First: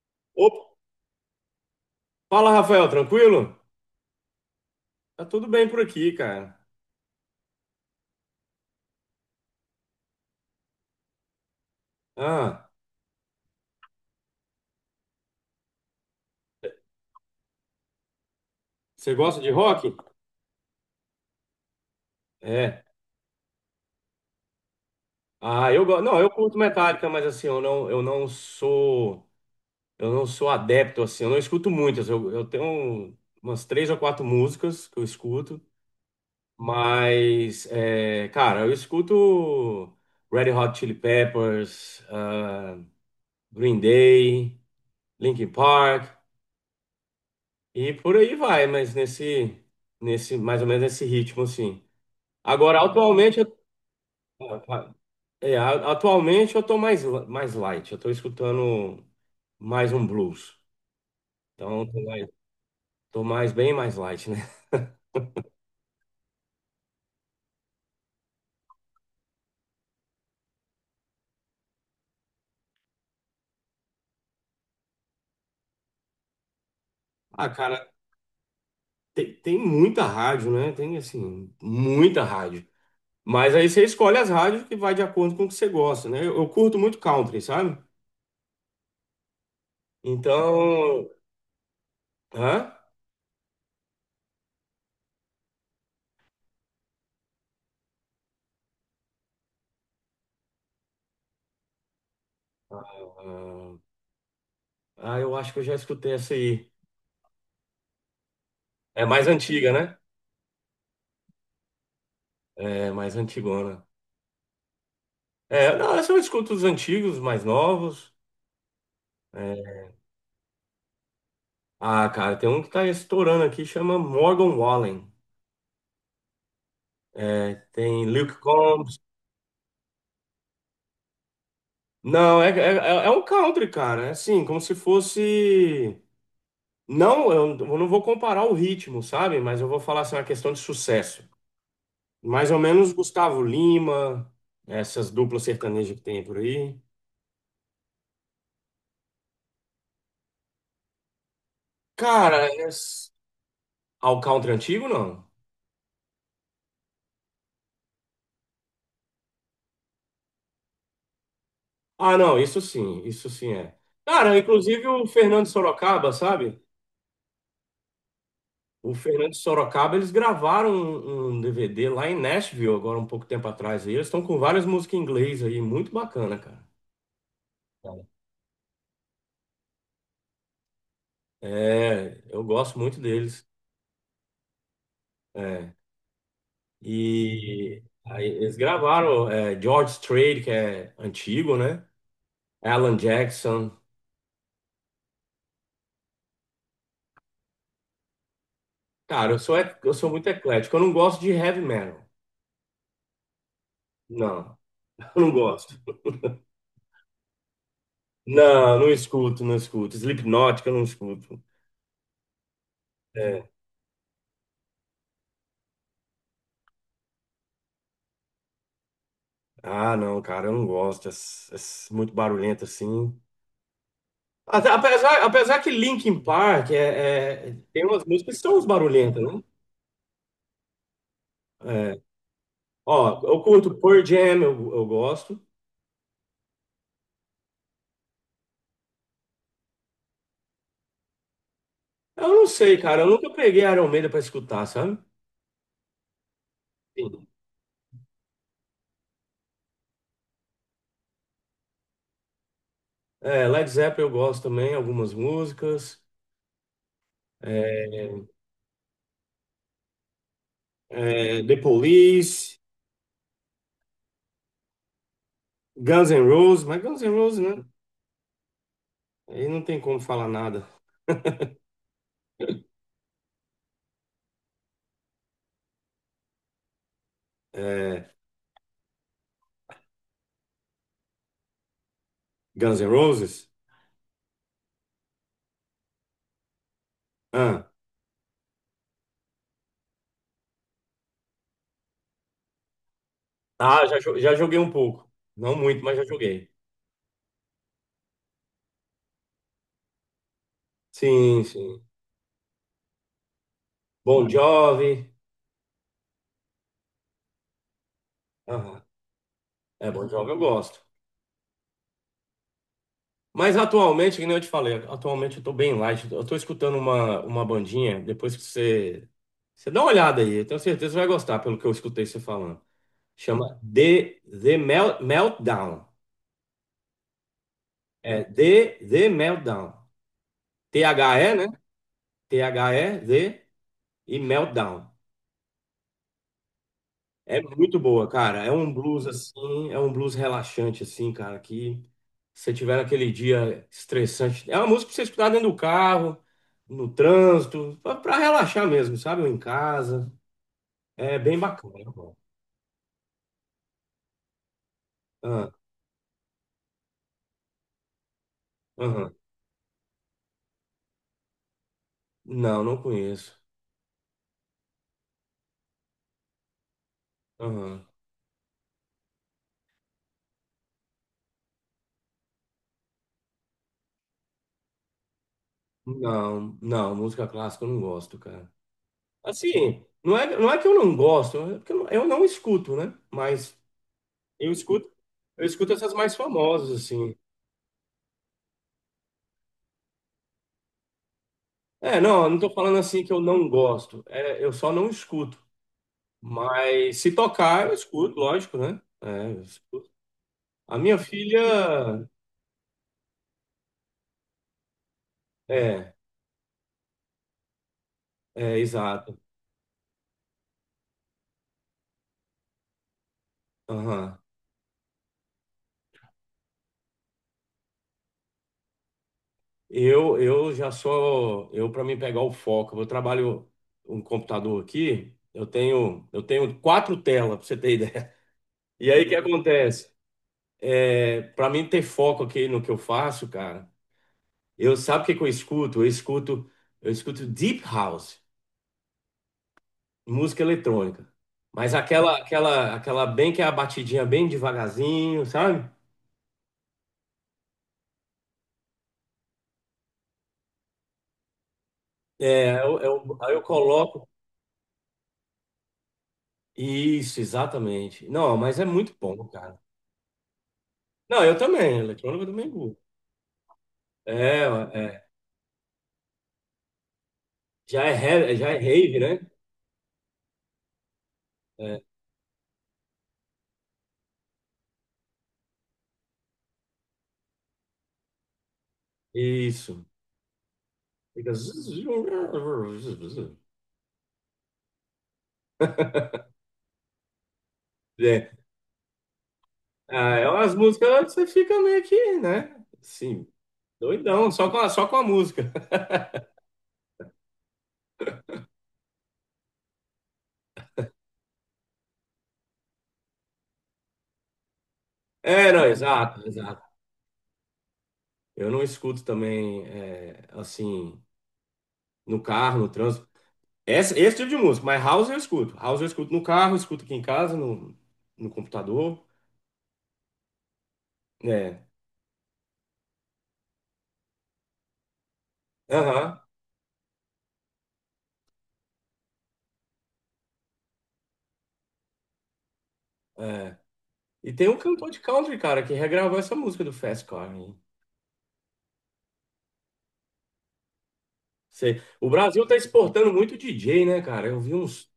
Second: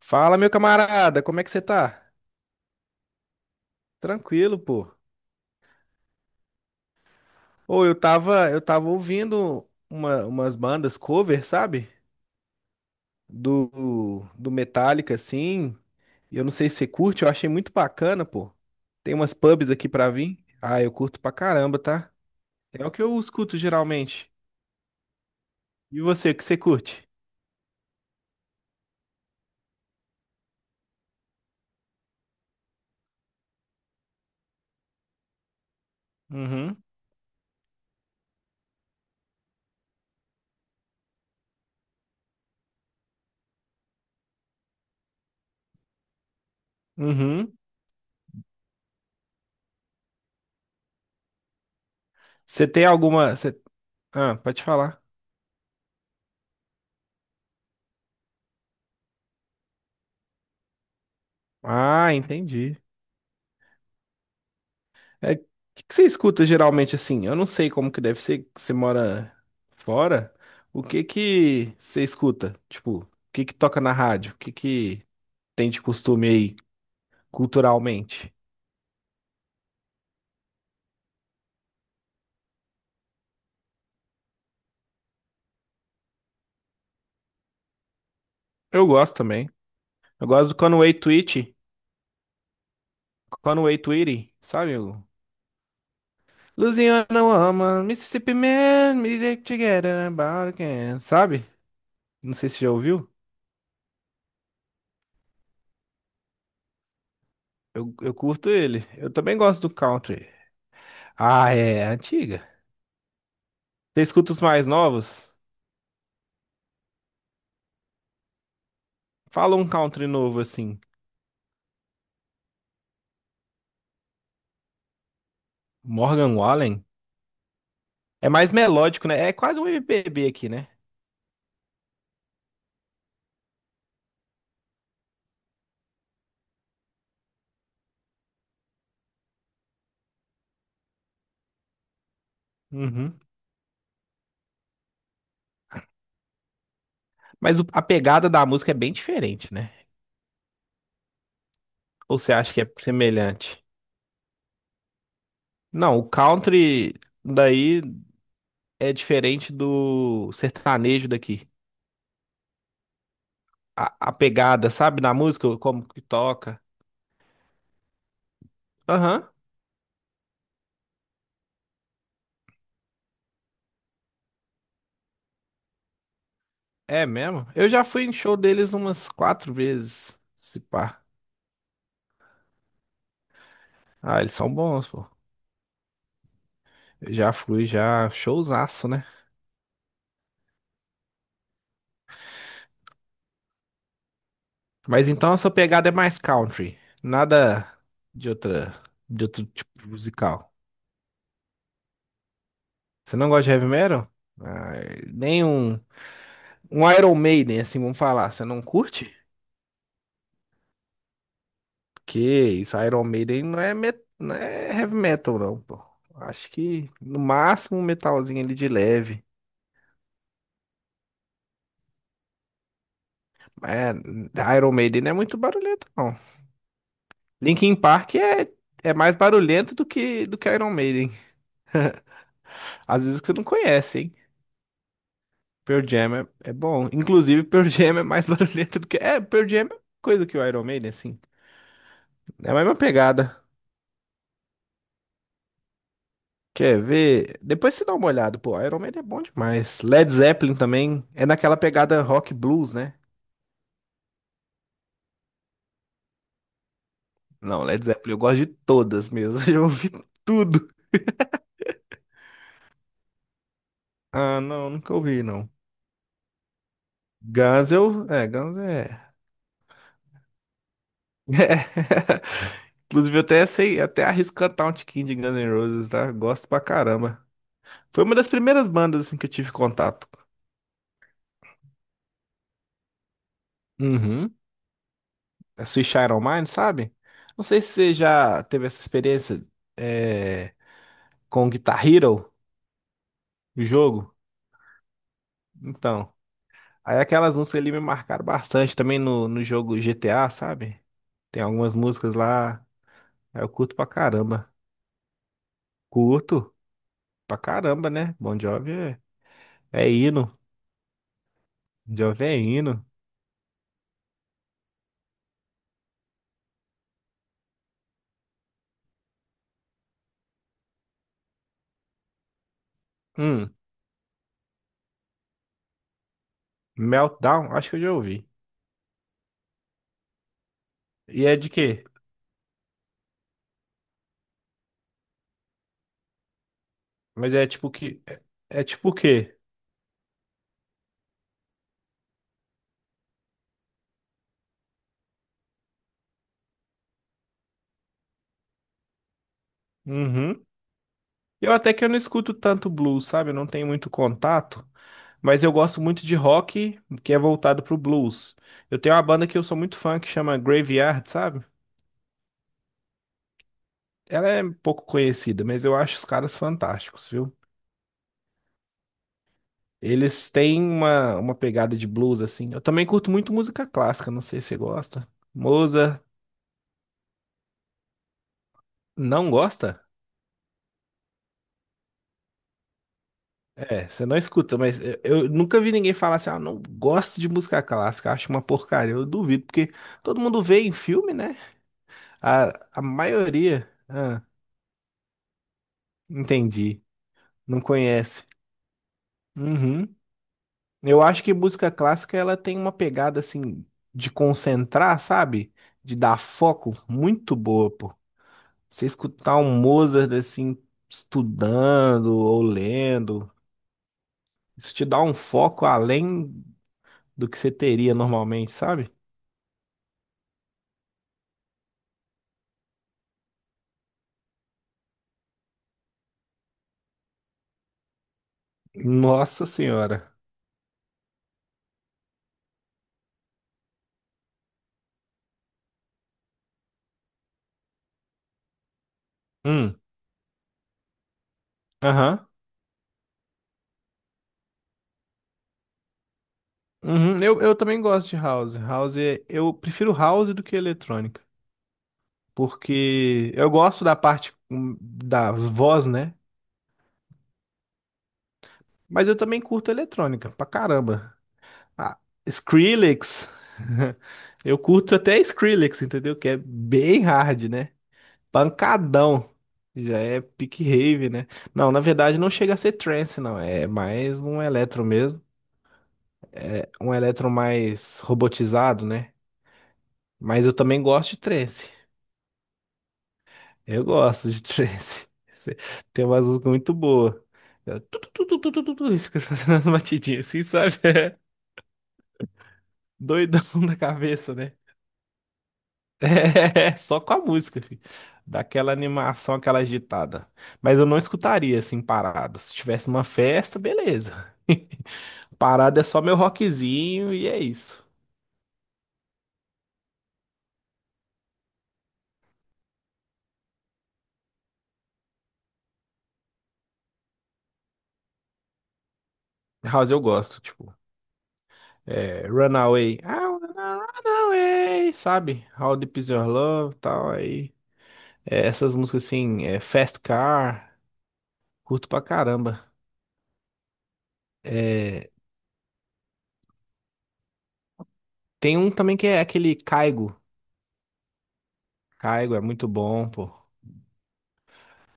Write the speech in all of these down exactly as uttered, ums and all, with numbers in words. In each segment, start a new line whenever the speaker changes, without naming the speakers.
Fala, meu
Opa,
camarada, como é que você tá?
fala, Rafael, tranquilo?
Tranquilo, pô.
Tá tudo bem por aqui, cara.
Ou eu tava, eu tava ouvindo uma- umas bandas cover, sabe?
Ah,
Do, do Metallica, assim. E eu não sei se você curte, eu achei muito bacana, pô.
você
Tem umas
gosta de
pubs aqui
rock?
pra vir. Ah, eu curto pra caramba, tá?
É.
É o que eu escuto geralmente.
Ah, eu
E
gosto. Não, eu
você, o que você
curto
curte?
Metallica, mas assim, eu não, eu não sou, eu não sou adepto assim. Eu não escuto muitas. Eu, eu tenho umas três ou quatro músicas que eu escuto,
Uhum,
mas, é, cara, eu escuto Red Hot Chili Peppers, ah, Green Day, Linkin Park
uhum.
e por aí vai. Mas nesse, nesse, mais ou menos nesse ritmo, assim.
Você
Agora,
tem alguma.
atualmente, eu-
Você... Ah, pode falar.
é, a- atualmente eu tô mais, li- mais light, eu tô escutando mais um blues. Então, tô
Ah,
mais,
entendi.
tô mais- bem mais light, né?
É, o que que você escuta geralmente assim? Eu não sei como que deve ser, que você mora fora. O que que você escuta? Tipo, o que que toca na rádio? O que que tem de costume aí
Ah, cara,
culturalmente?
tem, tem muita rádio, né? Tem, assim, muita rádio. Mas aí você escolhe as rádios que vai de acordo com o que você gosta, né? Eu, eu curto muito country, sabe?
Eu gosto também. Eu gosto do Conway
Então,
Twitty.
hã?
Conway Twitty, sabe? O Louisiana Woman, Mississippi Man, me get together about again. Sabe? Não sei se já ouviu.
Ah, ah, eu acho que eu já escutei essa aí.
Eu, eu curto ele.
É
Eu
mais
também gosto
antiga,
do
né?
country. Ah, é é antiga.
É mais antigona.
Você escuta os mais novos?
É, não, essa eu escuto os antigos, os mais novos.
Fala um
É,
country novo assim.
Ah, cara, tem um que tá estourando aqui, chama Morgan Wallen.
Morgan Wallen.
É, tem
É
Luke
mais
Combs.
melódico, né? É quase um M P B aqui, né?
Não, é, é, é é um country, cara. É assim, como se fosse. Não, eu eu não vou comparar o ritmo, sabe? Mas eu vou falar assim, uma questão de sucesso. Mais ou menos
Uhum.
Gustavo Lima, essas duplas sertanejas que tem por aí.
Mas o- a pegada da música é bem diferente, né? Ou você
Cara,
acha que
é...
é
s-
semelhante?
ah, country antigo, não?
Não, o country daí é diferente do sertanejo daqui.
Ah, não, isso sim, isso sim é.
A, a
Cara,
pegada,
inclusive
sabe,
o
na
Fernando
música, como que
Sorocaba, sabe?
toca.
O
Aham,
Fernando Sorocaba, eles gravaram um, um D V D lá em Nashville, agora um pouco tempo atrás. E eles estão com várias músicas em inglês aí, muito bacana, cara.
é mesmo. Eu já
Cara?
fui em show deles umas quatro vezes, se pá.
É, eu gosto muito deles.
Ah, eles são bons, pô.
É.
Eu já fui,
E
já.
aí eles
Showzaço, né?
gravaram é, George Strait, que é antigo, né? Alan Jackson.
Mas então a sua pegada é mais country. Nada de outra, de
Cara, eu
outro
sou,
tipo
ec-
de
eu sou muito
musical.
eclético. Eu não gosto de heavy metal.
Você não gosta de heavy metal?
Não,
Ah,
eu não
nem
gosto.
um, um Iron Maiden, assim, vamos falar. Você não
Não, não
curte?
escuto, não escuto. Slipknot, que eu não escuto.
Que isso, Iron Maiden
É.
não é, met, não é heavy metal, não, pô. Acho que no máximo um metalzinho ali de leve.
Ah, não, cara, eu não gosto. É, s- é s- muito barulhento assim.
É,
Até-
Iron Maiden não é
apesar,
muito
apesar que
barulhento, não.
Linkin Park é, é-
Linkin
tem umas
Park
músicas que
é,
são uns
é mais
barulhentas, né?
barulhento do que, do que Iron Maiden.
É.
Às vezes
Ó,
que você
eu
não
curto
conhece,
Pearl
hein?
Jam, eu, eu gosto.
Pearl Jam é, é bom. Inclusive, Pearl Jam é mais barulhento do que. É, Pearl Jam é coisa que o Iron Maiden, assim.
Eu não
É a mesma
sei, cara, eu nunca
pegada.
peguei Iron Maiden pra escutar, sabe?
Quer
Sim.
ver? Depois você dá uma olhada. Pô, Iron Maiden é bom demais. Led Zeppelin também é naquela pegada rock blues, né?
É, Led Zeppelin eu gosto também, algumas músicas.
Não, Led
É,
Zeppelin eu gosto de todas mesmo. Eu ouvi tudo.
é, The Police,
Ah, não, nunca ouvi, não.
Guns N' Roses, mas Guns N' Roses, né?
Guns eu. É, Guns é.
Aí não tem como falar nada.
É. Inclusive, eu até sei, até arrisco cantar um tiquinho de Guns N' Roses, tá? Gosto pra caramba. Foi
É,
uma das primeiras bandas assim que eu tive contato.
Guns N' Roses?
Uhum. A Switch Iron Maiden, sabe? Não sei se você já teve essa experiência é, com Guitar Hero, o
Ah, já,
jogo.
jo- já joguei um pouco. Não muito, mas já
Então,
joguei.
aí aquelas músicas ali me marcaram bastante também no, no jogo G T A, sabe? Tem
Sim,
algumas
sim.
músicas lá, aí eu curto pra
Bon
caramba.
Jovi.
Curto pra caramba, né? Bon Jovi
Aham.
é,
É,
é
Bon Jovi
hino.
eu gosto.
Bon Jovi é hino.
Mas atualmente, que nem eu te falei, atualmente eu tô bem light. Eu tô escutando uma, uma bandinha, depois que você. Você dá uma olhada aí, eu tenho certeza que você vai gostar pelo que eu escutei você falando.
Hum,
Chama The, The Mel- Meltdown.
Meltdown, acho que eu já
É
ouvi.
The, The Meltdown.
E
T H E,
é
né?
de quê?
T H E, The e Meltdown.
Mas
É
é tipo
muito
que...
boa,
É,
cara. É
é
um
tipo o
blues
quê?
assim, é um blues relaxante assim, cara, que se você tiver naquele dia estressante, é uma música pra você escutar dentro do carro, no trânsito, pra, pra relaxar mesmo, sabe? Ou em casa.
Uhum.
É bem
Eu até
bacana. É
que eu não
bom.
escuto tanto blues, sabe? Eu não tenho muito contato, mas
Ah,
eu gosto muito de rock que é voltado pro blues. Eu tenho uma
aham.
banda que eu sou muito fã que chama Graveyard, sabe?
Não, não conheço.
Ela é pouco conhecida, mas eu acho os caras fantásticos, viu?
Aham.
Eles têm uma, uma pegada de blues assim. Eu também curto muito música clássica, não sei se você gosta. Mozart,
Não, não, música clássica eu não gosto, cara.
não
Assim,
gosta?
não é, não é que eu não gosto, é porque eu não, eu não escuto, né? Mas
É, você não
eu
escuta, mas
escuto,
eu, eu
eu
nunca
escuto
vi
essas
ninguém
mais
falar assim, ah, não
famosas assim.
gosto de música clássica, acho uma porcaria. Eu duvido, porque todo mundo vê em filme, né?
É, não, eu não tô
A,
falando
a
assim que eu não
maioria.
gosto.
Ah,
É, eu só não escuto.
entendi.
Mas se
Não
tocar, eu escuto,
conhece.
lógico, né? É, eu escuto.
Uhum.
A minha
Eu acho que música
filha.
clássica ela tem uma pegada assim de concentrar, sabe?
É,
De dar foco muito boa, pô.
é,
Você
exato.
escutar um Mozart assim estudando ou lendo,
Aham.
isso te dá um foco além do que você teria normalmente, sabe?
Eu, eu já sou. Eu, para mim pegar o foco, eu trabalho um computador aqui. Eu tenho, eu tenho quatro telas, pra você ter ideia. E aí, o que
Nossa
acontece?
senhora.
É, para mim ter foco aqui no que eu faço, cara, eu sabe o que que eu escuto? Eu escuto, eu escuto Deep House,
Hum.
música eletrônica. Mas aquela,
Aham.
aquela, aquela bem que é a batidinha bem devagarzinho, sabe?
Uhum. Eu, eu também gosto de house. House, é- eu prefiro house do que eletrônica.
É, eu, eu- aí
Porque
eu
eu gosto da
coloco.
parte hum, da voz, né?
Isso, exatamente. Não, mas é muito
Mas eu
bom,
também
cara.
curto eletrônica, pra caramba.
Não, eu também,
Ah,
eletrônica eu também curto.
Skrillex.
É,
Eu curto
é.
até Skrillex, entendeu? Que é bem hard, né?
Já é, re- já é rave, né?
Pancadão. Já é pick rave, né? Não, na
É,
verdade não chega a ser trance, não. É mais um eletro mesmo. Um eletro mais robotizado, né?
isso.
Mas eu também gosto de
Fica zuz,
trance.
zuz, zuz.
Eu gosto de trance. Tem umas músicas muito boas. É tu, tu,
É,
tu, tu, tu, tu, tu, tu, isso. Fica fazendo as
ah,
batidinhas
é
assim,
umas
sabe?
músicas que
É
você fica meio que, né? Sim,
doidão da
doidão,
cabeça,
só
né?
com a, só com a música.
É, só com a música, filho. Dá aquela animação, aquela agitada. Mas eu não escutaria assim parado. Se tivesse numa festa, beleza.
É, não,
Parado é só meu
exato, exato.
rockzinho e é isso.
Eu não escuto também, é, assim, no carro, no trânsito. Esse, esse tipo de música, mas house eu escuto. House eu escuto no carro, escuto aqui em casa, no, no computador.
House eu gosto, tipo,
Né?
é, Runaway. I wanna run away, sabe? How Deep Is
Aham.
Your Love, tal, aí. É, essas músicas assim, é, Fast Car, curto pra caramba.
É. E tem um cantor de
É,
country, cara, que regravou essa música do Fast Car. Hein?
tem um também que é aquele Caigo.
Cê- o
Caigo é
Brasil tá
muito bom,
exportando
pô.
muito D J, né, cara? Eu vi uns,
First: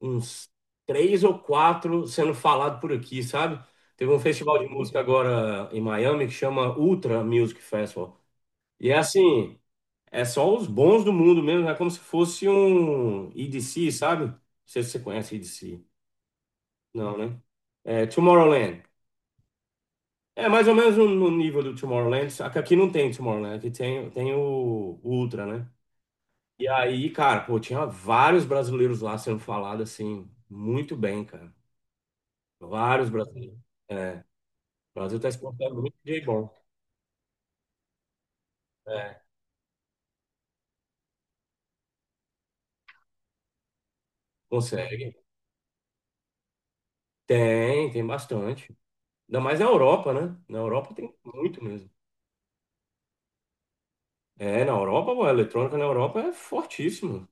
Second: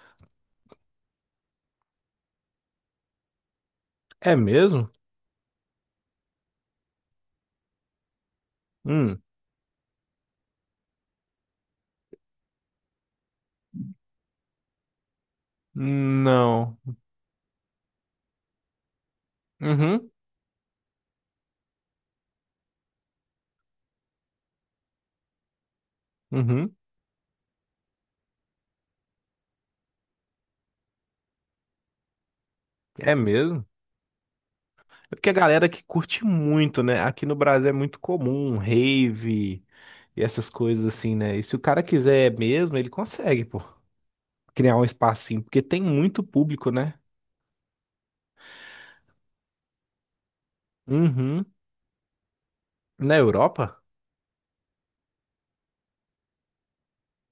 uns três ou quatro sendo falado por aqui, sabe? Teve um
É
festival de
mesmo?
música agora em Miami que chama Ultra Music Festival. E é
Hum,
assim. É só os bons do mundo mesmo, é como se fosse um E D C, sabe? Não sei se você conhece E D C.
não.
Não, né? É, Tomorrowland.
Uhum,
É mais ou menos no no nível do Tomorrowland, só que aqui não tem Tomorrowland, aqui tem, tem o, o Ultra, né? E
uhum.
aí, cara, pô, tinha vários brasileiros lá sendo falado assim, muito bem, cara. Vários
É
brasileiros.
mesmo?
É, o
É
Brasil tá
porque a galera
exportando
que
muito
curte
D J bom.
muito, né? Aqui no Brasil é muito comum,
É,
rave e essas coisas assim, né? E se o cara quiser mesmo, ele consegue, pô, criar um
consegue.
espacinho, porque tem muito público, né?
Tem, tem bastante. Ainda mais na Europa, né? Na Europa tem
Uhum.
muito mesmo.
Na Europa?
É, na Europa, pô, a eletrônica na Europa é fortíssimo.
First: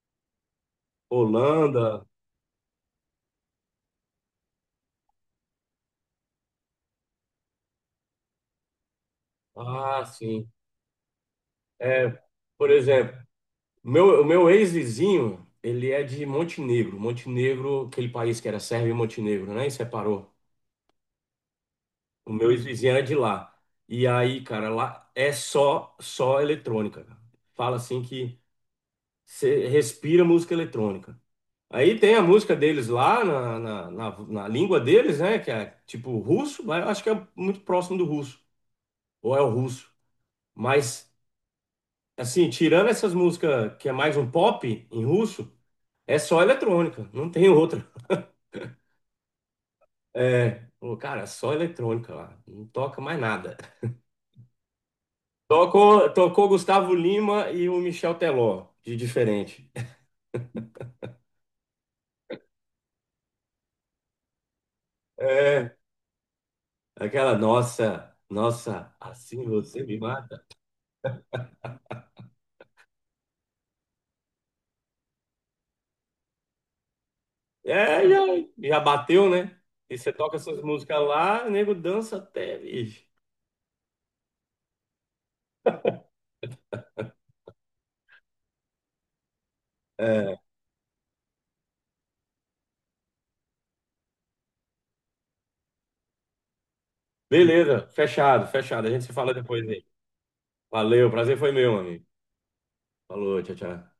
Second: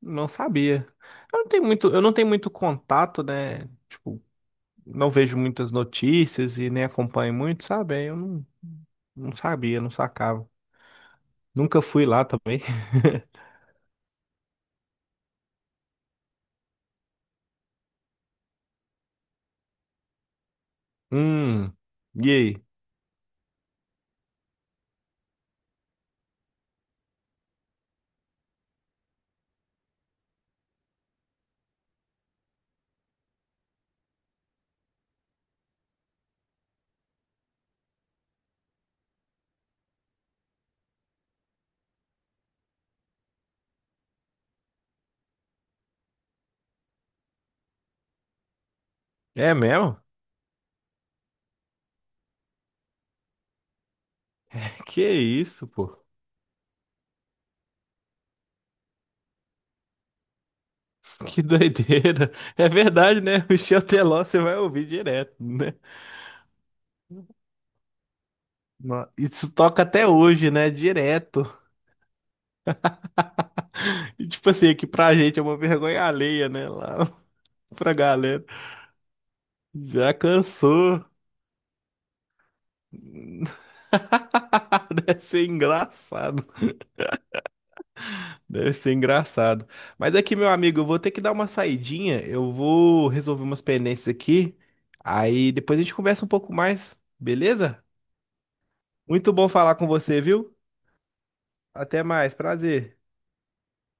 Não sabia. Eu não tenho muito, eu
Holanda,
não tenho muito contato, né? Tipo, não vejo muitas notícias e nem acompanho muito, sabe? Aí Eu não, Não sabia, não
ah, sim.
sacava. Nunca fui
É,
lá também.
por exemplo, meu, o meu ex-vizinho, ele é de Montenegro. Montenegro, aquele país que era Sérvia e Montenegro, né? E separou.
Hum, e
O meu
aí?
ex-vizinho era de lá. E aí, cara, lá é só, só eletrônica. Cara. Fala assim que você respira música eletrônica. Aí tem a música deles lá na, na, na, na língua deles, né? Que é tipo russo, mas eu acho que é muito próximo do russo, ou é o russo. Mas, assim, tirando essas músicas que é mais um pop em russo, é só eletrônica, não tem outra.
É mesmo?
É, pô, cara, é só eletrônica lá, não toca mais nada.
Que isso, pô?
Tocou, tocou Gustavo Lima e o Michel Teló, de diferente.
Que doideira. É verdade, né? Michel Teló, você vai ouvir direto, né?
É, aquela nossa, nossa,
No-
assim
Isso
você
toca
me
até
mata.
hoje, né? Direto. E, tipo assim, aqui pra gente é uma vergonha alheia, né? Lá pra
É, já,
galera.
já bateu, né? E você
Já
toca essas músicas
cansou.
lá, o nego dança até, bicho.
Deve ser engraçado. Deve ser engraçado. Mas aqui,
É,
meu amigo, eu vou ter que dar uma saidinha. Eu vou resolver umas pendências aqui. Aí depois a gente conversa um pouco mais, beleza?
beleza, fechado, fechado. A gente se fala
Muito bom
depois
falar
aí.
com você, viu?
Valeu, prazer foi meu,
Até
amigo.
mais, prazer.
Falou, tchau, tchau.